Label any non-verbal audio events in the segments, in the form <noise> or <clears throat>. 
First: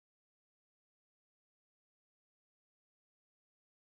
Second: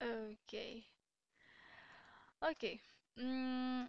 Okay. Okay. Mm,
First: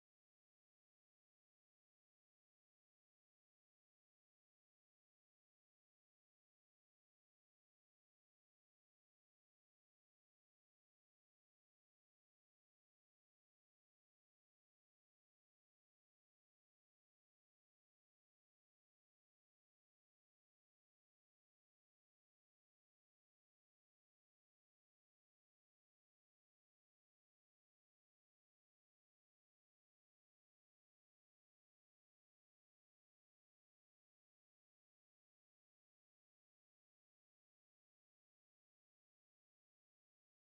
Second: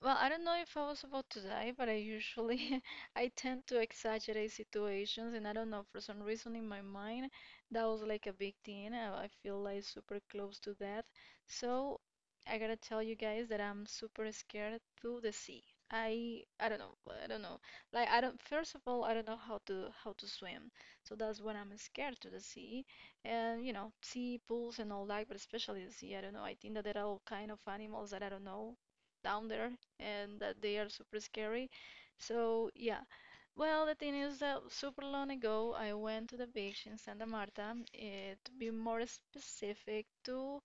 Well, I don't know if I was about to die, but I usually <laughs> I tend to exaggerate situations, and I don't know, for some reason in my mind that was like a big thing. I feel like super close to death, so I gotta tell you guys that I'm super scared to the sea. I don't know, I don't know, like I don't, first of all I don't know how to swim, so that's when I'm scared to the sea, and you know, sea pools and all that, but especially the sea. I don't know. I think that there are all kind of animals that I don't know down there, and that they are super scary. So yeah, well, the thing is that super long ago I went to the beach in Santa Marta, eh, to be more specific, to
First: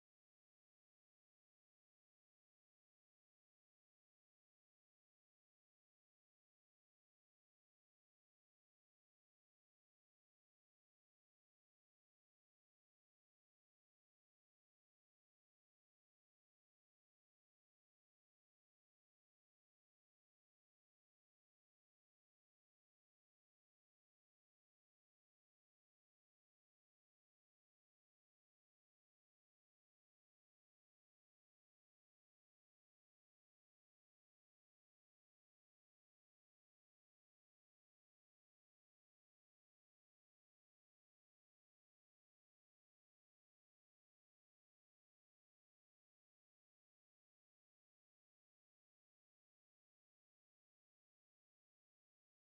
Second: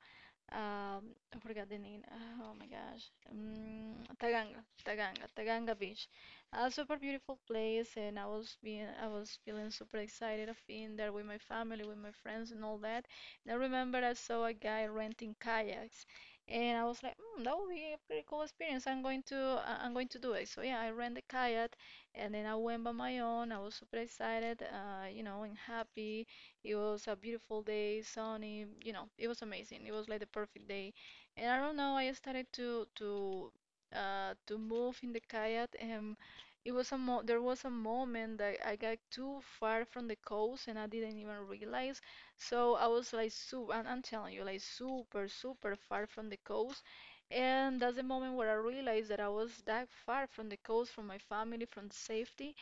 um, I forgot the name. Oh my gosh. Taganga, Taganga, Taganga Beach. A super beautiful place, and I was being, I was feeling super excited of being there with my family, with my friends, and all that. And I remember I saw a guy renting kayaks, and I was like, mm, that would be a pretty cool experience. I'm going to, I'm going to do it. So yeah, I rented a kayak, and then I went by my own. I was super excited, you know, and happy. It was a beautiful day, sunny, you know, it was amazing. It was like the perfect day. And I don't know, I started to to move in the kayak, and it was a mo there was a moment that I got too far from the coast and I didn't even realize. So I was like super, and I'm telling you, like super, super far from the coast. And that's the moment where I realized that I was that far from the coast, from my family, from safety.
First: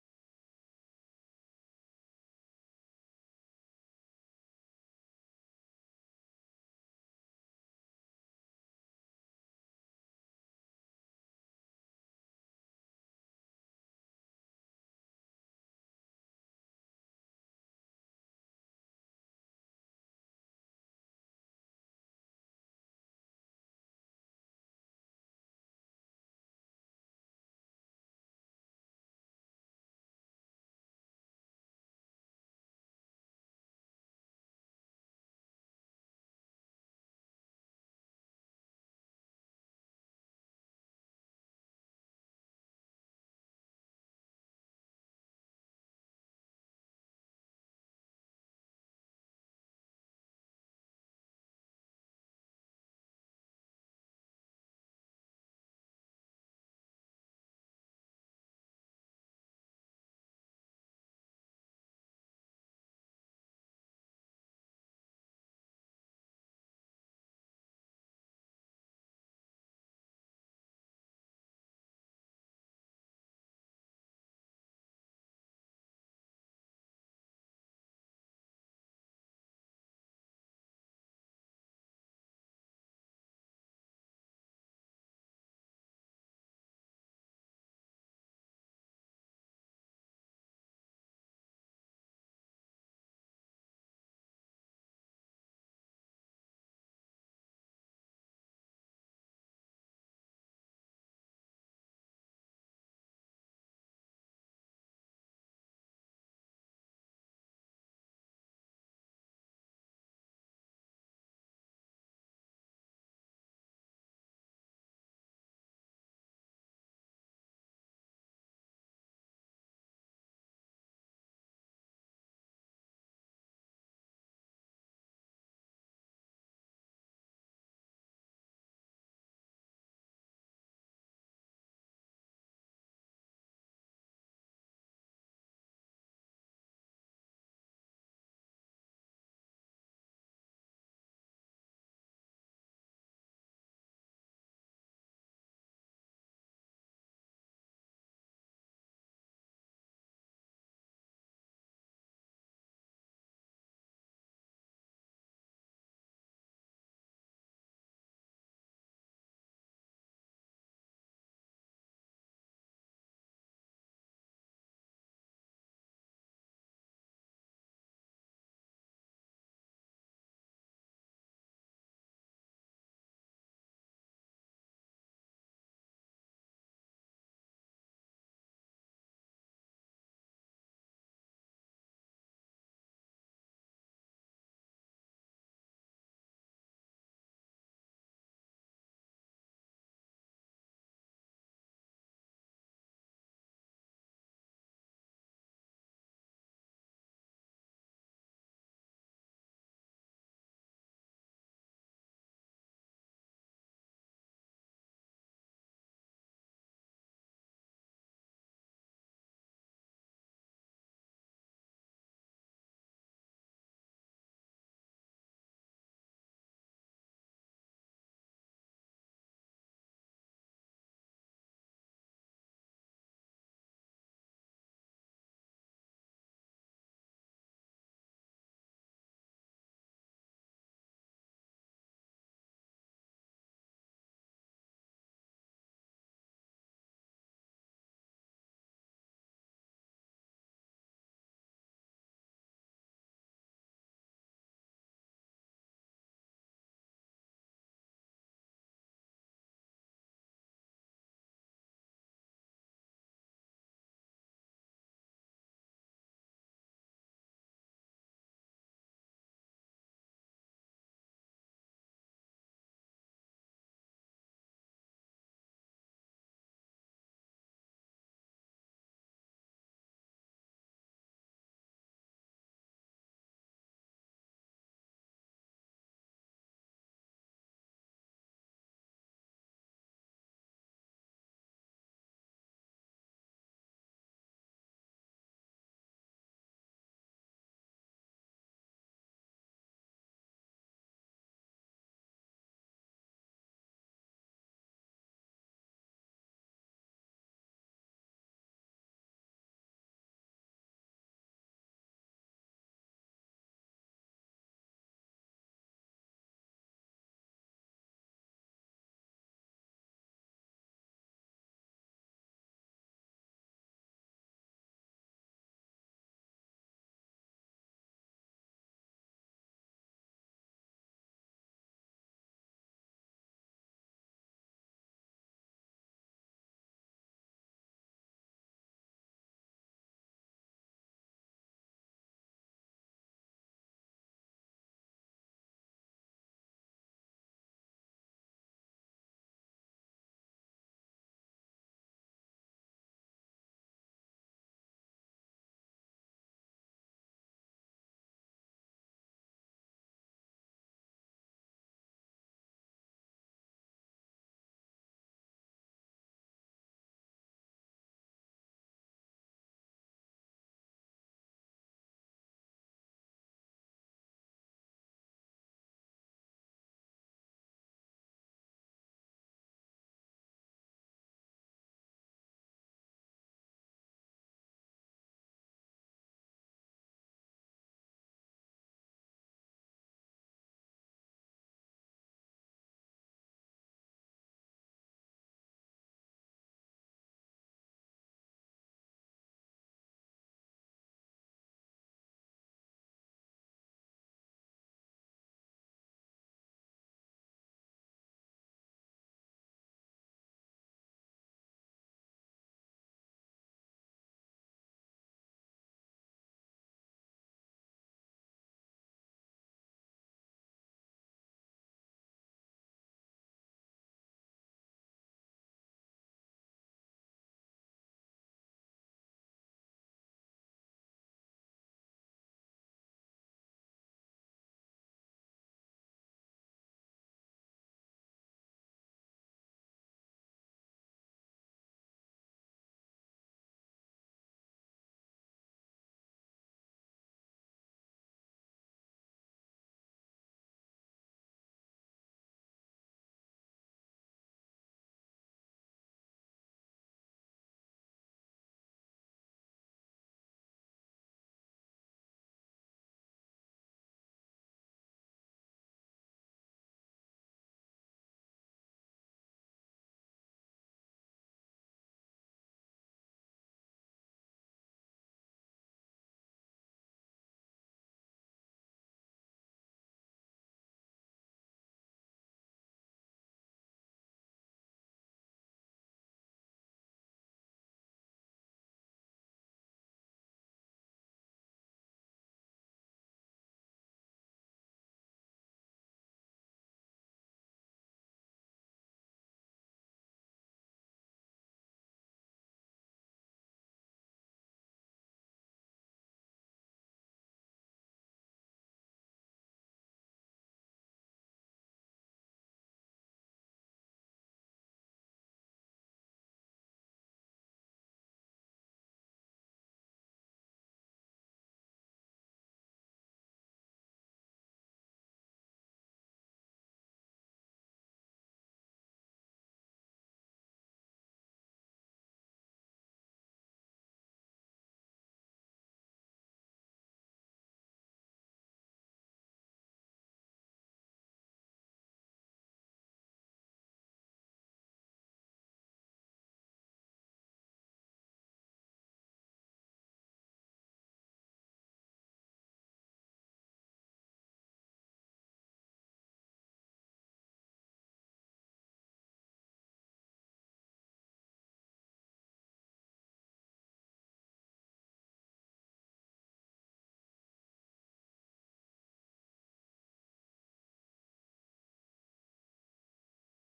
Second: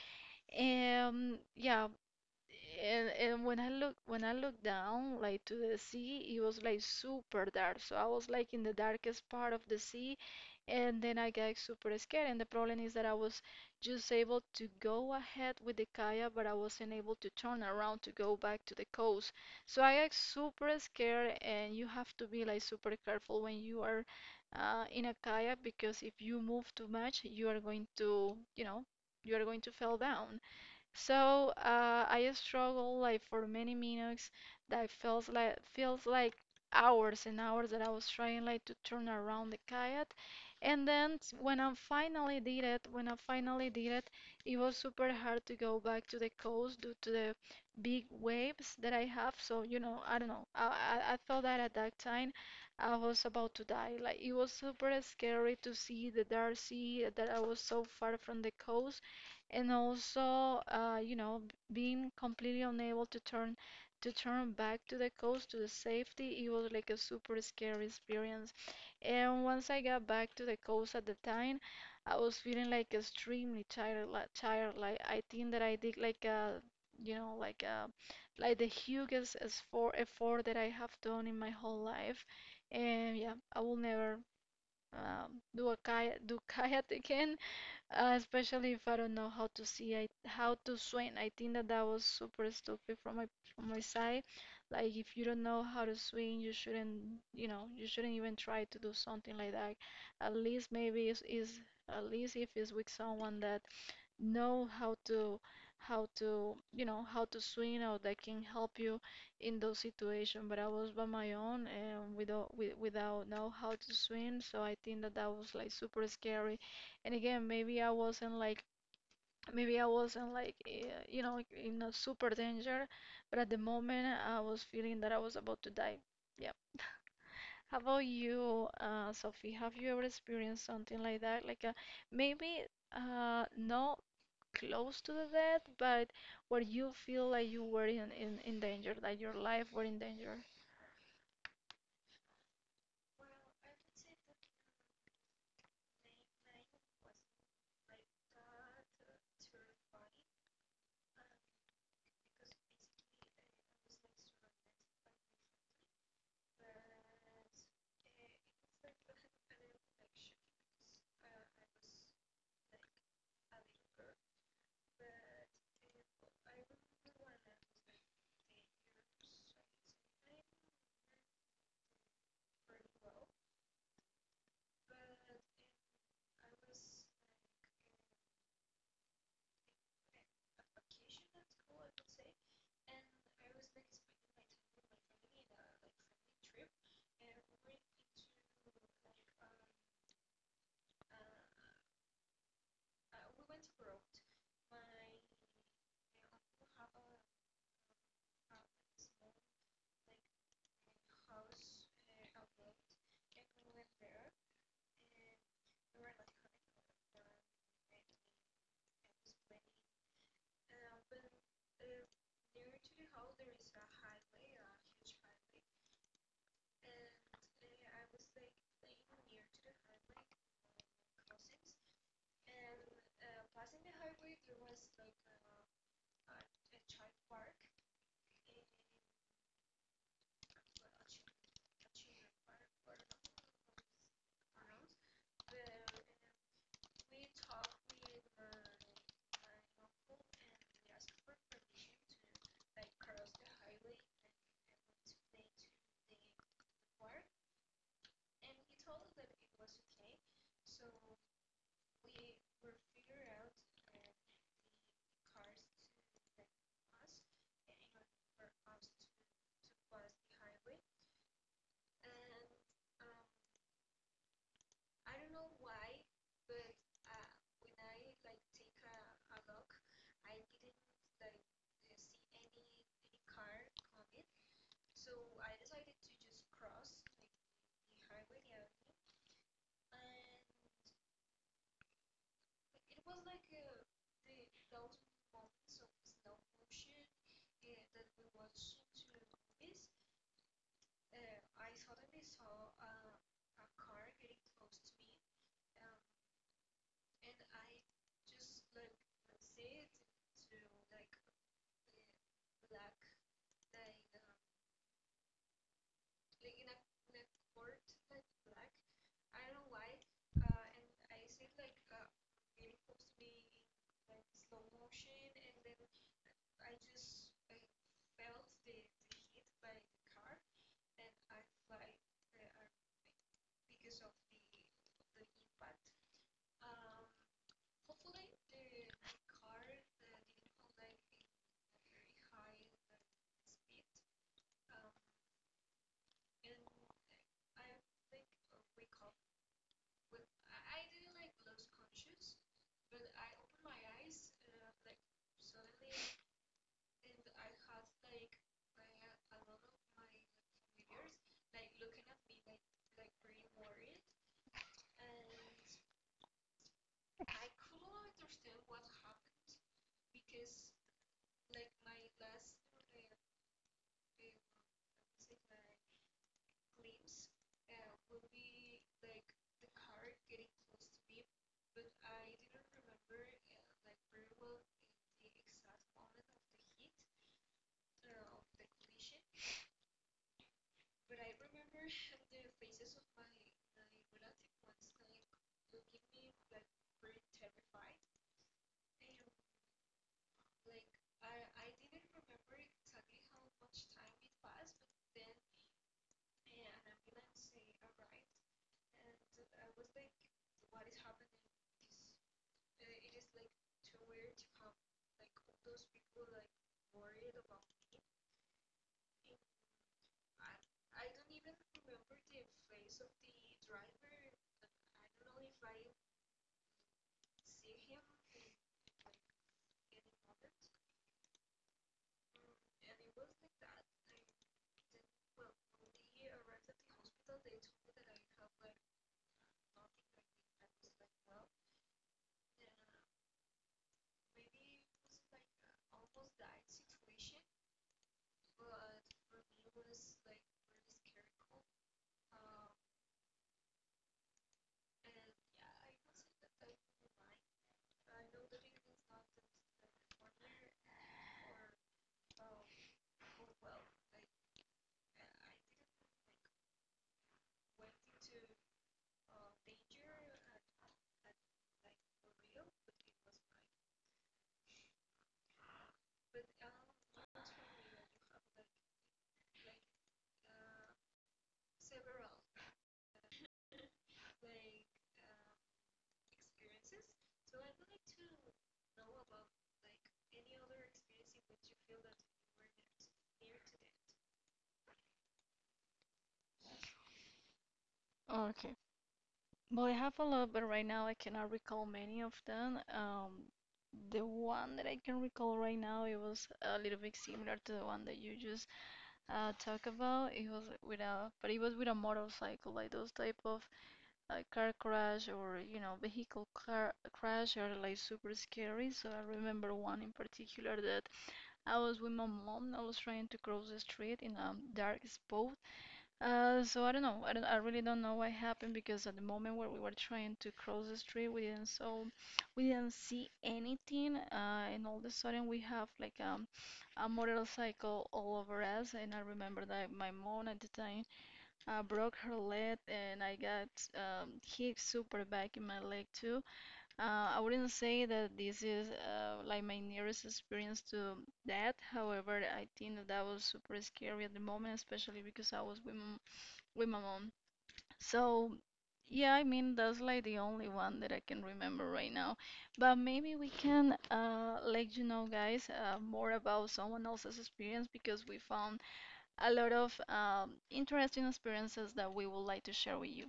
And yeah, and when I look when I looked down like to the sea, it was like super dark. So I was like in the darkest part of the sea, and then I got super scared. And the problem is that I was just able to go ahead with the kayak, but I wasn't able to turn around to go back to the coast. So I got super scared, and you have to be like super careful when you are in a kayak because if you move too much, you are going to, you know, you are going to fall down. So I struggled like for many minutes. That feels like hours and hours that I was trying like to turn around the kayak. And then when I finally did it, it was super hard to go back to the coast due to the big waves that I have. So you know, I don't know. I thought that at that time I was about to die. Like, it was super scary to see the dark sea, that I was so far from the coast, and also you know, being completely unable to turn back to the coast, to the safety. It was like a super scary experience, and once I got back to the coast, at the time I was feeling like extremely tired, like tired, like I think that I did like a, you know, like a, like the hugest effort that I have done in my whole life. And yeah, I will never do a kayak do <laughs> kayak again, especially if I don't know how to how to swim. I think that that was super stupid from my side. Like, if you don't know how to swim, you shouldn't, you know, you shouldn't even try to do something like that. At least maybe is at least if it's with someone that know how to you know, how to swim, or that can help you in those situations. But I was by my own and with, without know how to swim, so I think that that was like super scary. And again, maybe I wasn't like, maybe I wasn't like, eh, you know, in a super danger, but at the moment I was feeling that I was about to die. Yeah. How about you, Sophie? Have you ever experienced something like that? Like, maybe not close to the death, but where you feel like you were in danger, that your life were in danger. Okay. Well, I have a lot, but right now I cannot recall many of them. The one that I can recall right now, it was a little bit similar to the one that you just talked about. It was with a, but it was with a motorcycle, like those type of car crash, or you know, vehicle car crash are like super scary. So I remember one in particular that I was with my mom. I was trying to cross the street in a dark spot, so I don't know. I really don't know what happened because at the moment where we were trying to cross the street, we didn't see anything. And all of a sudden we have like a motorcycle all over us. And I remember that my mom at the time broke her leg, and I got hit super bad in my leg too. I wouldn't say that this is like my nearest experience to that. However, I think that that was super scary at the moment, especially because I was with my mom. So, yeah, I mean, that's like the only one that I can remember right now. But maybe we can let you know, guys, more about someone else's experience because we found a lot of interesting experiences that we would like to share with you.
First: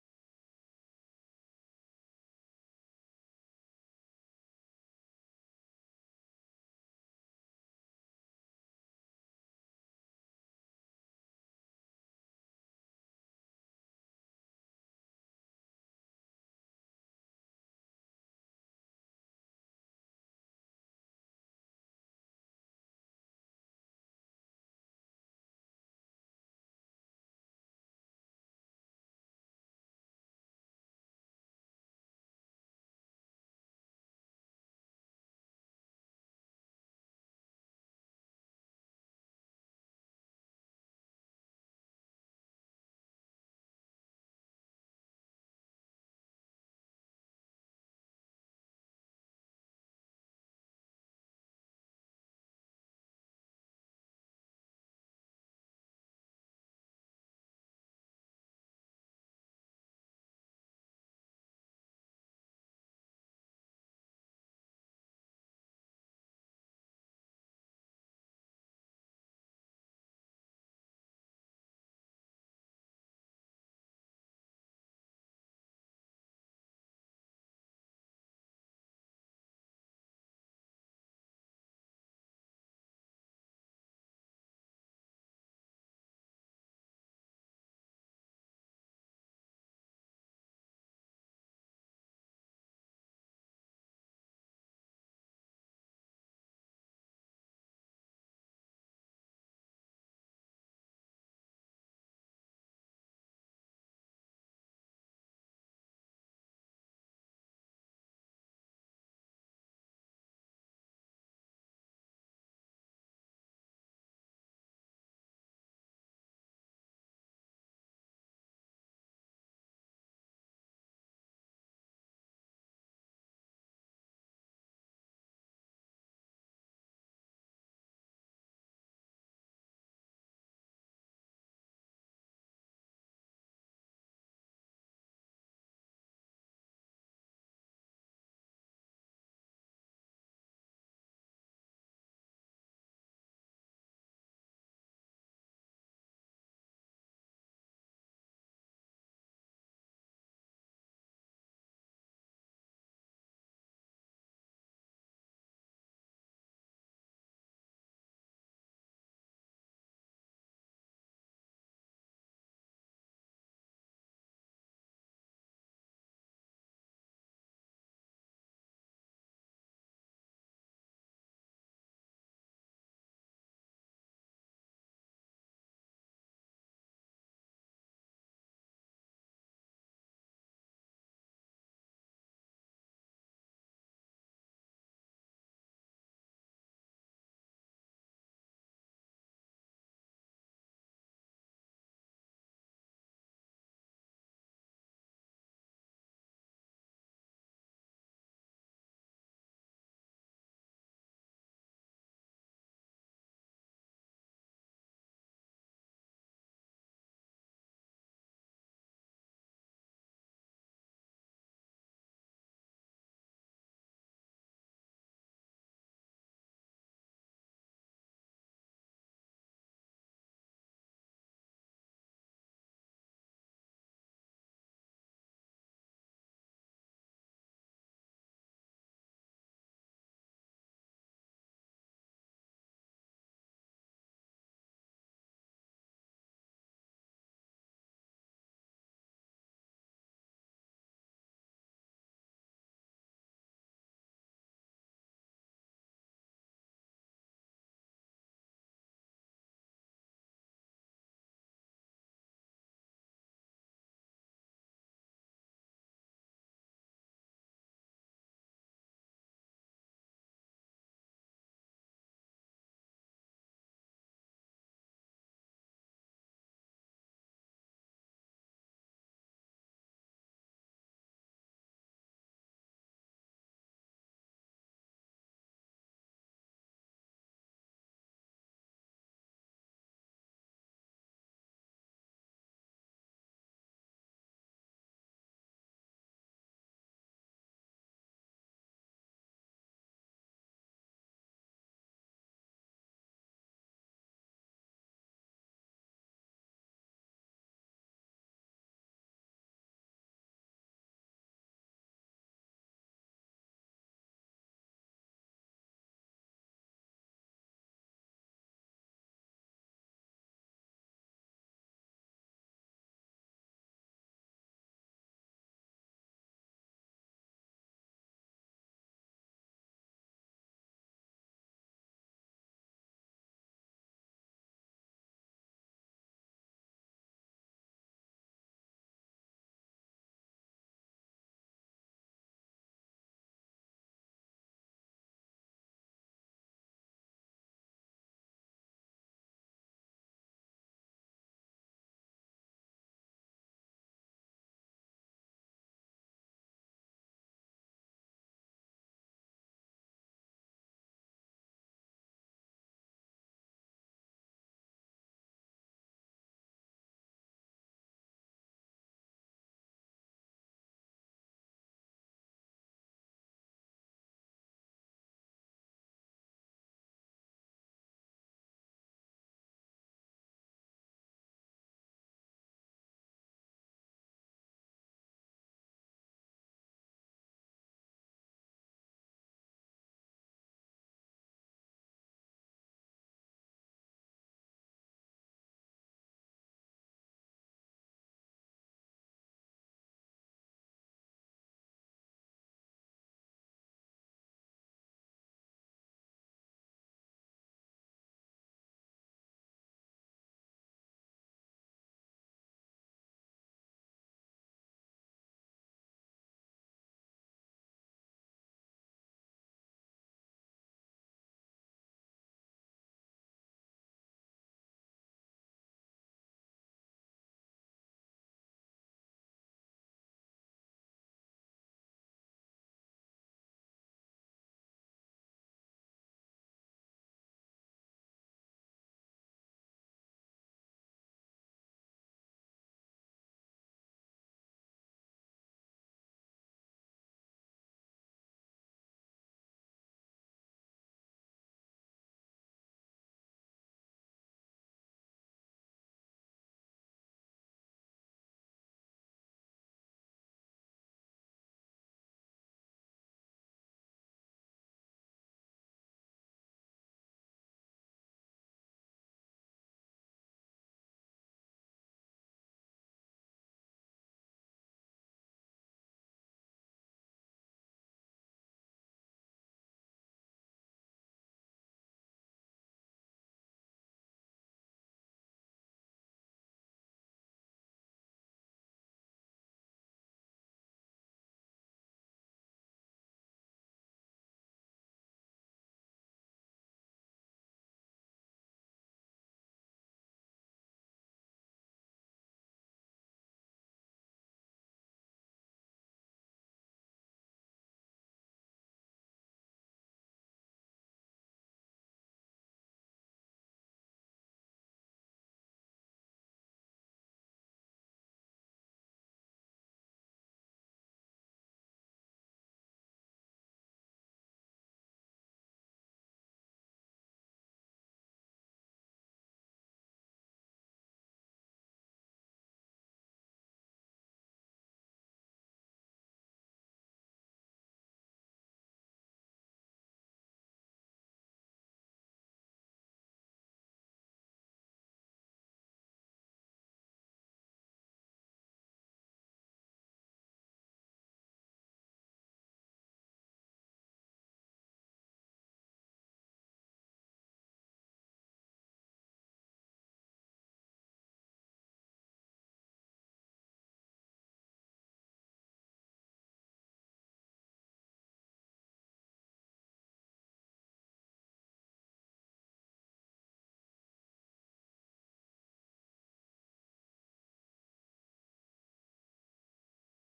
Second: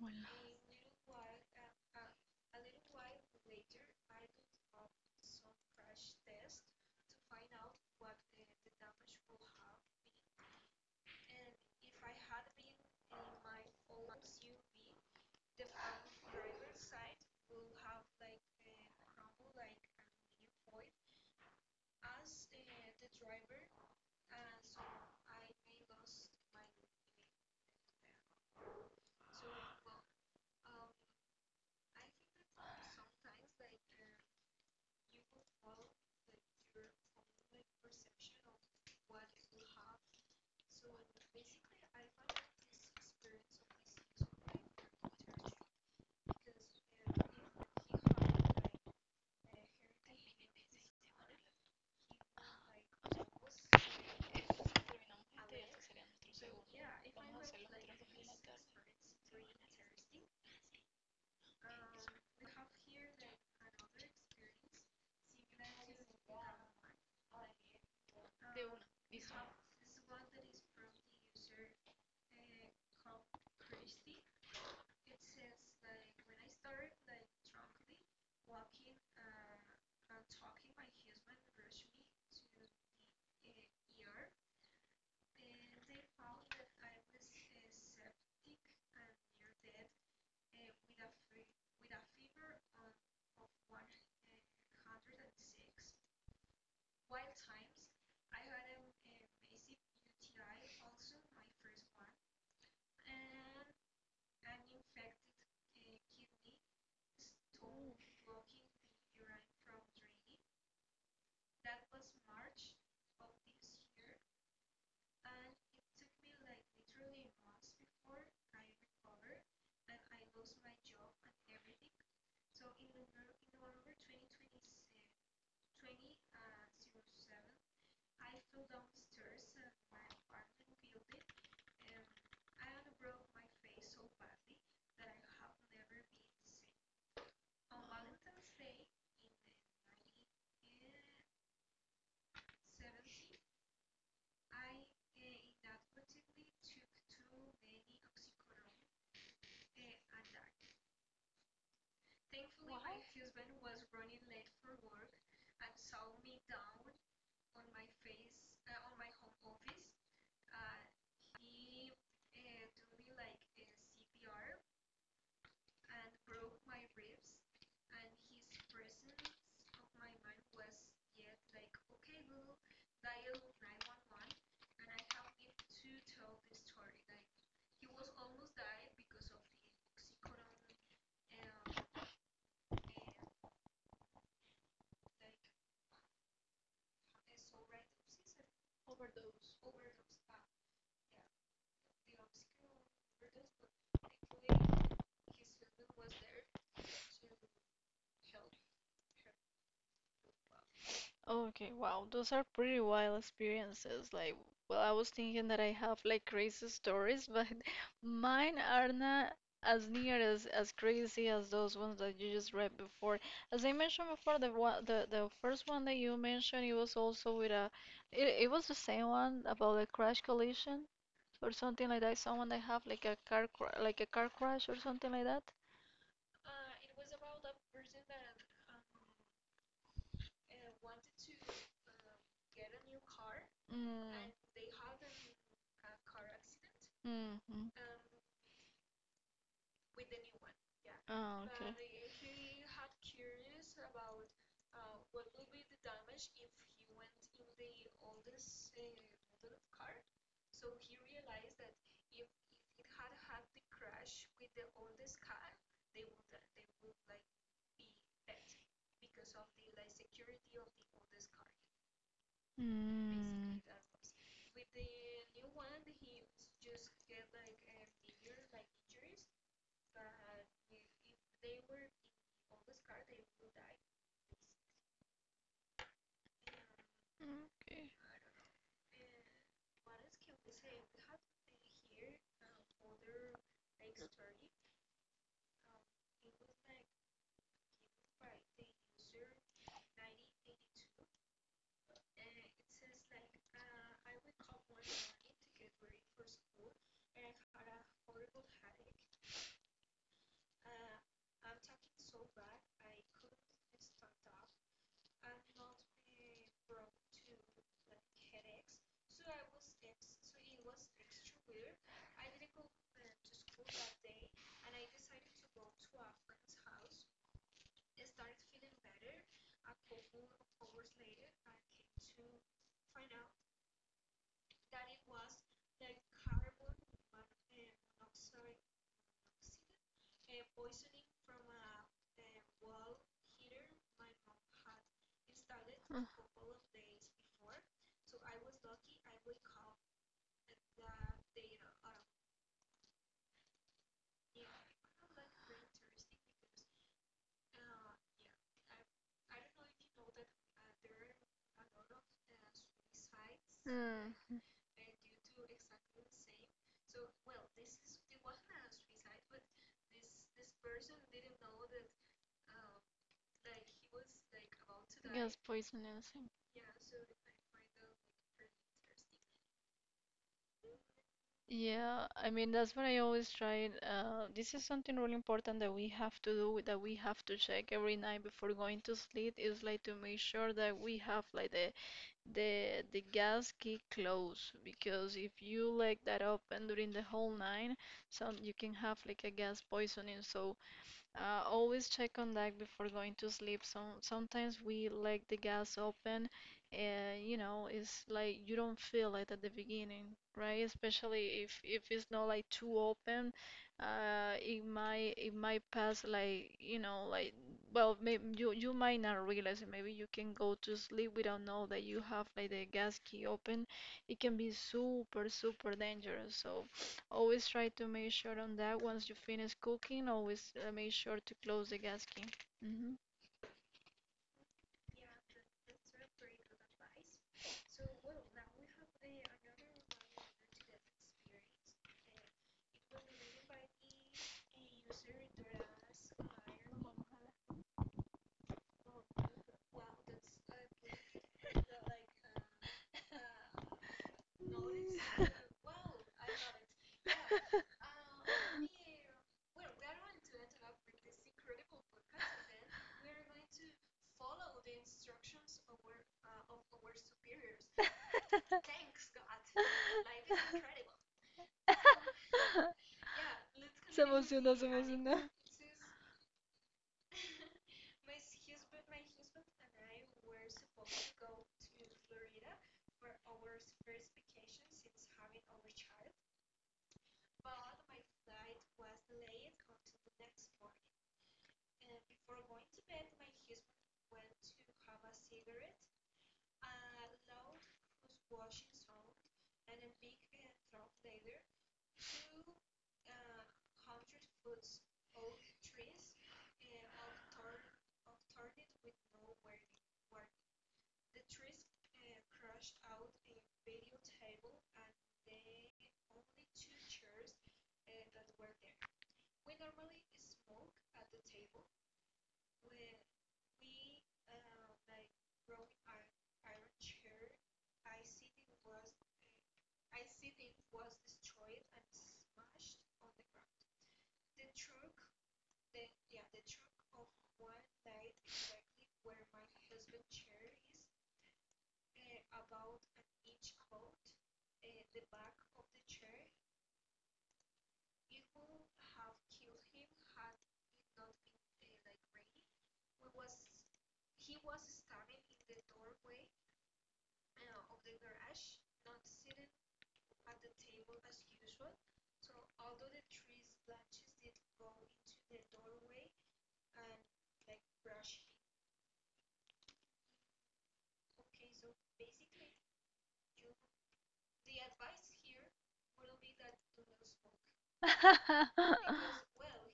Hola. Okay, wow, those are pretty wild experiences. Like, well, I was thinking that I have like crazy stories, but <laughs> mine are not as near as crazy as those ones that you just read before. As I mentioned before, the one, the first one that you mentioned, it was also with a, it was the same one about a crash collision or something like that. Someone that have like a car cra like a car crash or something like that. Mm. Mm-hmm. Oh, okay. Mm, okay. Uh. Mm, gas poisoning. Yeah, I mean, that's what I always try. This is something really important that we have to do, that we have to check every night before going to sleep, is like to make sure that we have like the gas key close, because if you let that open during the whole night, some you can have like a gas poisoning. So always check on that before going to sleep. Sometimes we let the gas open, and you know, it's like you don't feel it at the beginning, right? Especially if it's not like too open, it might, pass like, you know, like, well, maybe you, you might not realize it. Maybe you can go to sleep without know that you have like the gas key open. It can be super, super dangerous. So always try to make sure on that once you finish cooking, always make sure to close the gasket. Hmm <laughs> Se emociona, se emociona. <laughs>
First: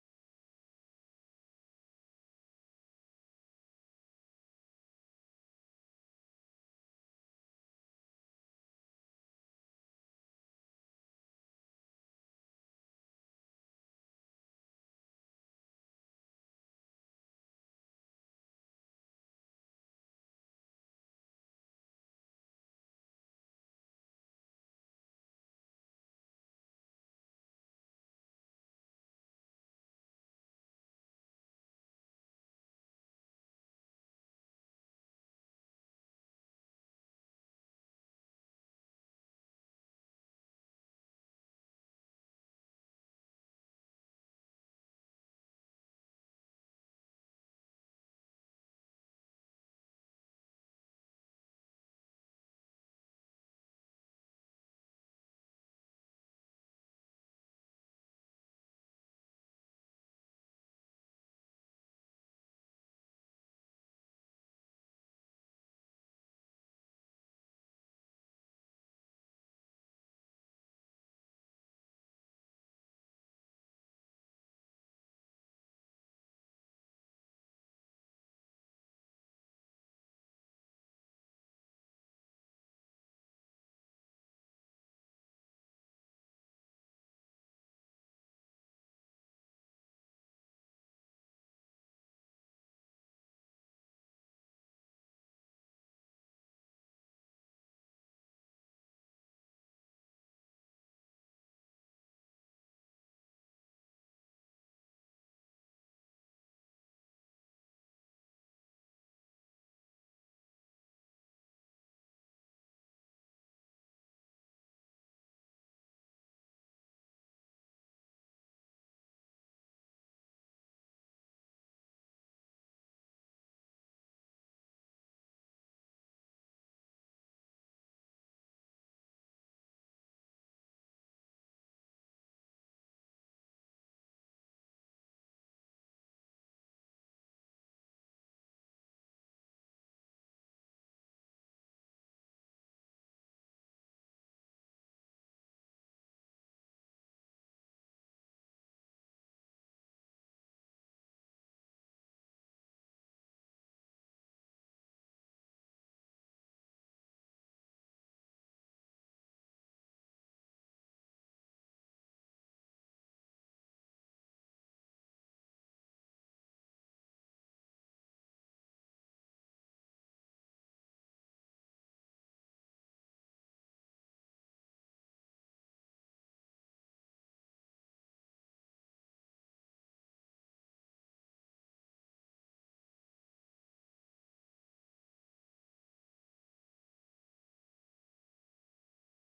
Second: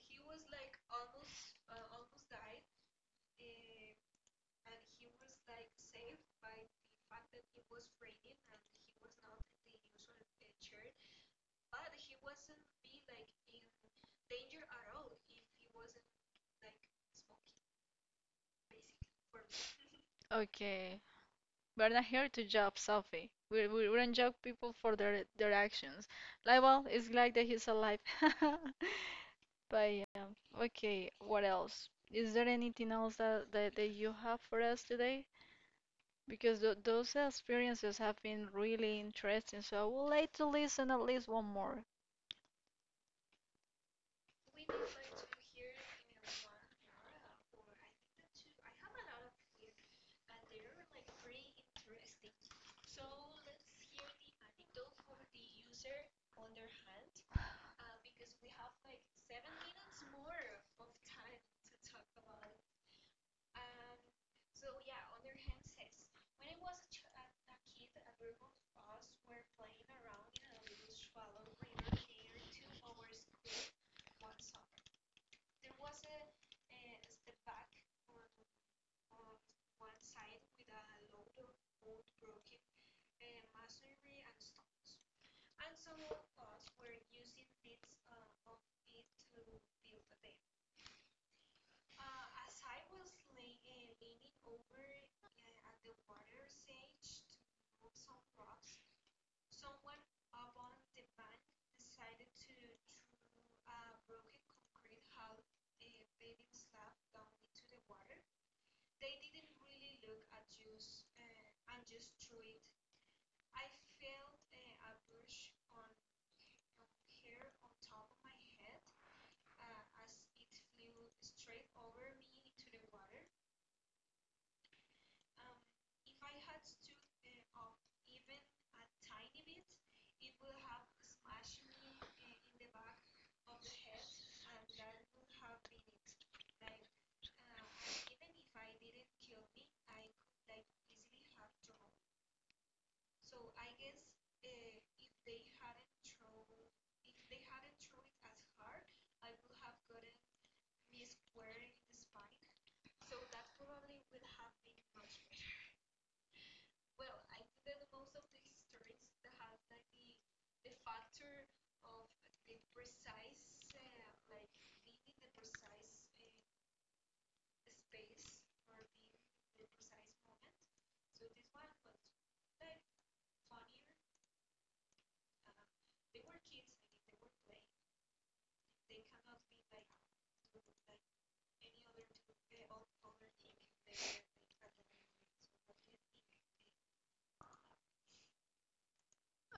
Okay, we're not here to judge Sophie. We don't judge people for their actions. Like, well, it's glad that he's alive. <laughs> But yeah, okay. What else? Is there anything else that, that you have for us today? Because those experiences have been really interesting, so I would like to listen at least one more.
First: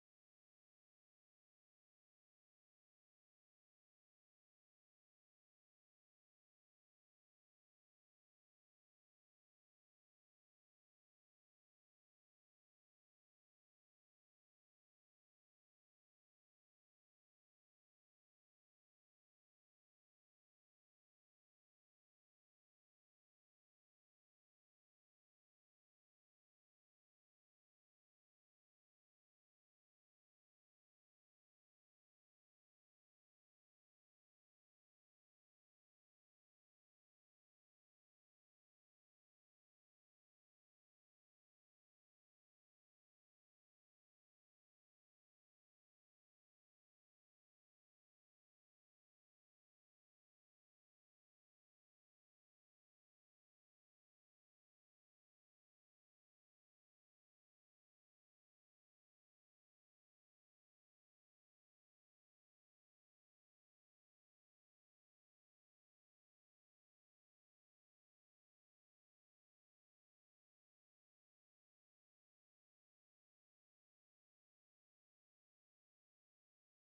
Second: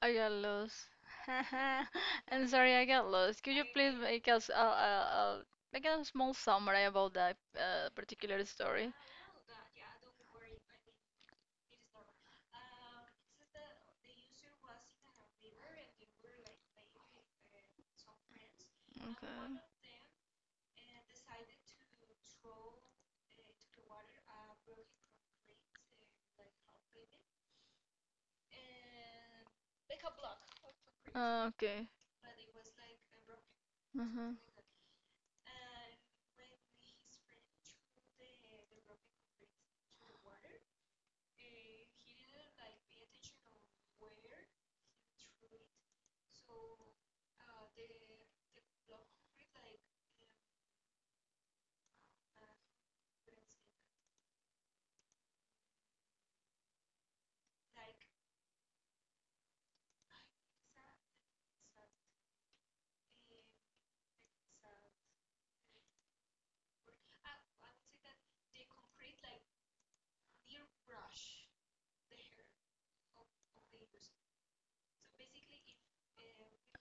I got lost. <laughs> I'm sorry, I got lost. Could you please make us a make a small summary about that particular story? Okay. Okay. Uh-huh.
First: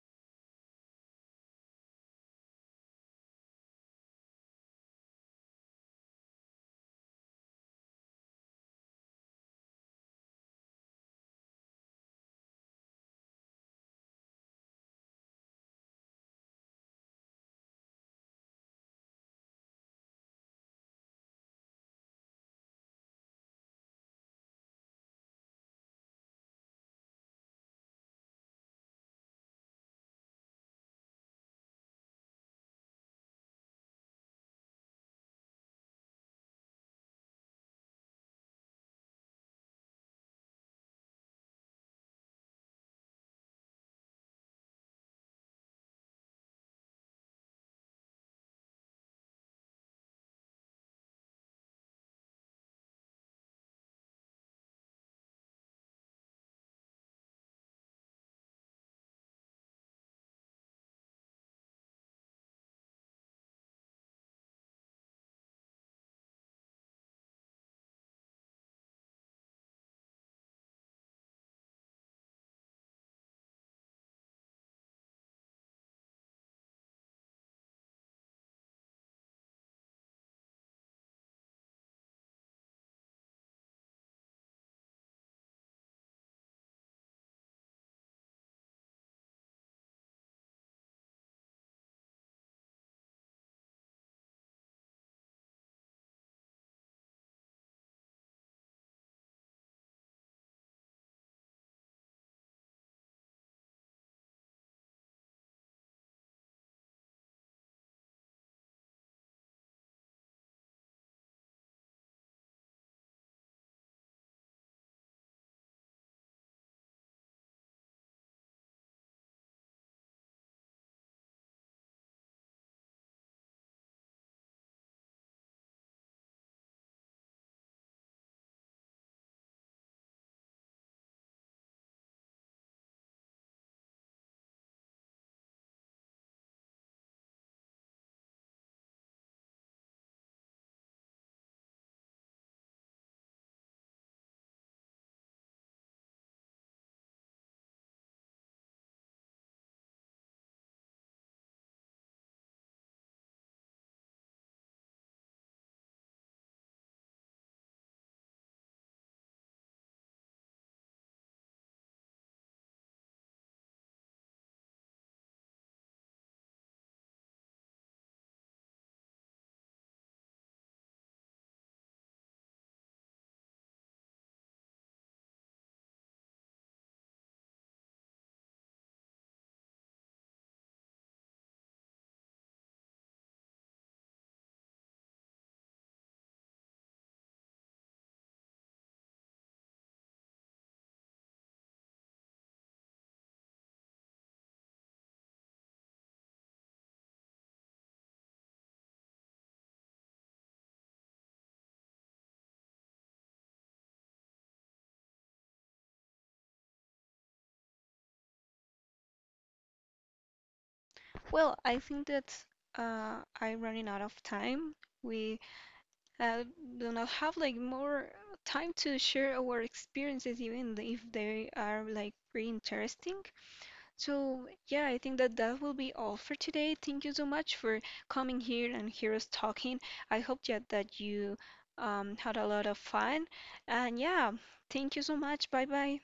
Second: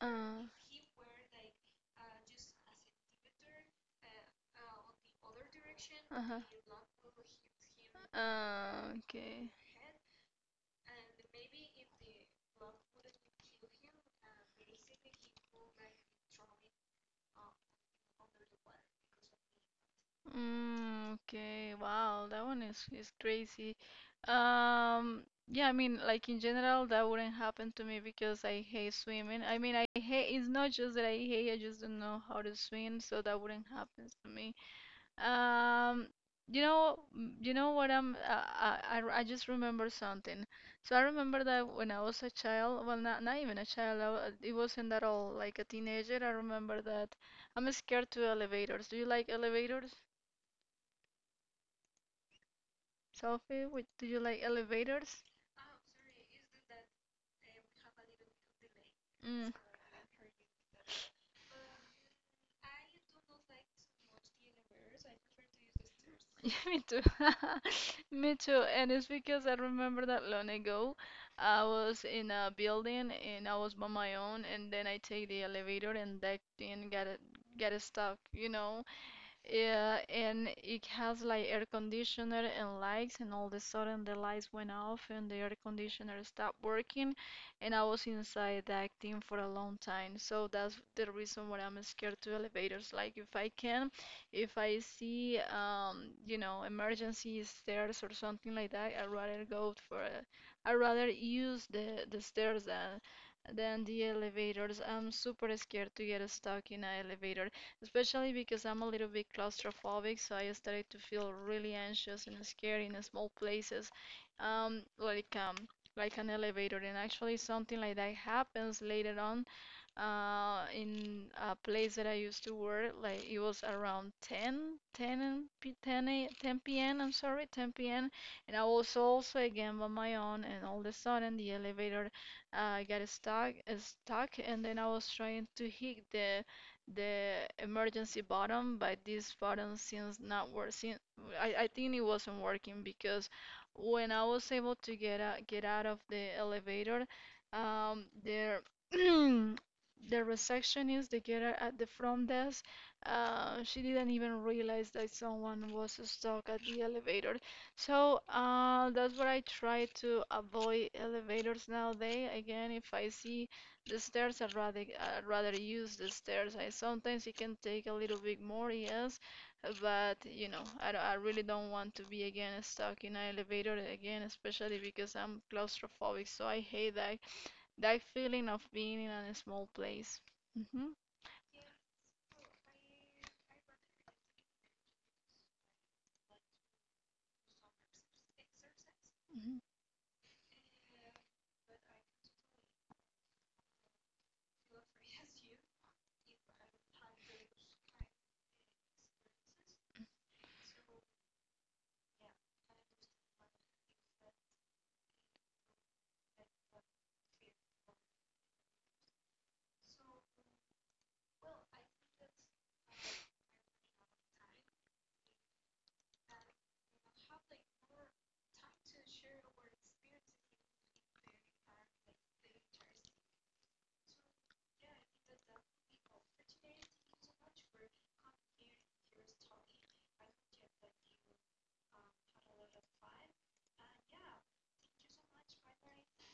Uh, uh-huh. Okay. Mm, okay, wow, that one is crazy. Um, yeah, I mean, like in general, that wouldn't happen to me because I hate swimming. I mean, I hate, it's not just that I hate, I just don't know how to swim, so that wouldn't happen to me. Um, you know, you know what I'm, I just remember something. So I remember that when I was a child, well, not even a child, it wasn't that all, like a teenager, I remember that I'm scared to elevators. Do you like elevators? Sophie, do you like elevators? Mm. <laughs> Yeah, me too. <laughs> Me too. And it's because I remember that long ago, I was in a building and I was by my own, and then I take the elevator and that thing got it stuck, you know. Yeah, and it has like air conditioner and lights, and all of a sudden the lights went off and the air conditioner stopped working, and I was inside that thing for a long time. So that's the reason why I'm scared to elevators. Like if I can, if I see you know, emergency stairs or something like that, I'd rather go for a, I'd rather use the stairs than the elevators. I'm super scared to get stuck in an elevator, especially because I'm a little bit claustrophobic, so I started to feel really anxious and scared in small places, um, like um, like an elevator. And actually, something like that happens later on in a place that I used to work. Like, it was around 10, 10 p.m. I'm sorry, 10 p.m. And I was also again by my own, and all of a sudden the elevator got stuck, and then I was trying to hit the emergency button, but this button seems not working. I think it wasn't working because when I was able to get out of the elevator, there <clears throat> the receptionist, the girl at the front desk, she didn't even realize that someone was stuck at the elevator. So that's what I try to avoid elevators nowadays. Again, if I see the stairs, I'd rather use the stairs. I Sometimes it can take a little bit more, yes, but you know, I really don't want to be again stuck in an elevator again, especially because I'm claustrophobic, so I hate that feeling of being in a small place. Hmm hmm Well, I think that I'm running out of time. We uh, do not have like more time to share our experiences, even if they are like pretty interesting. So yeah, I think that that will be all for today. Thank you so much for coming here and hear us talking. I hope that you had a lot of fun. And yeah, thank you so much. Bye bye.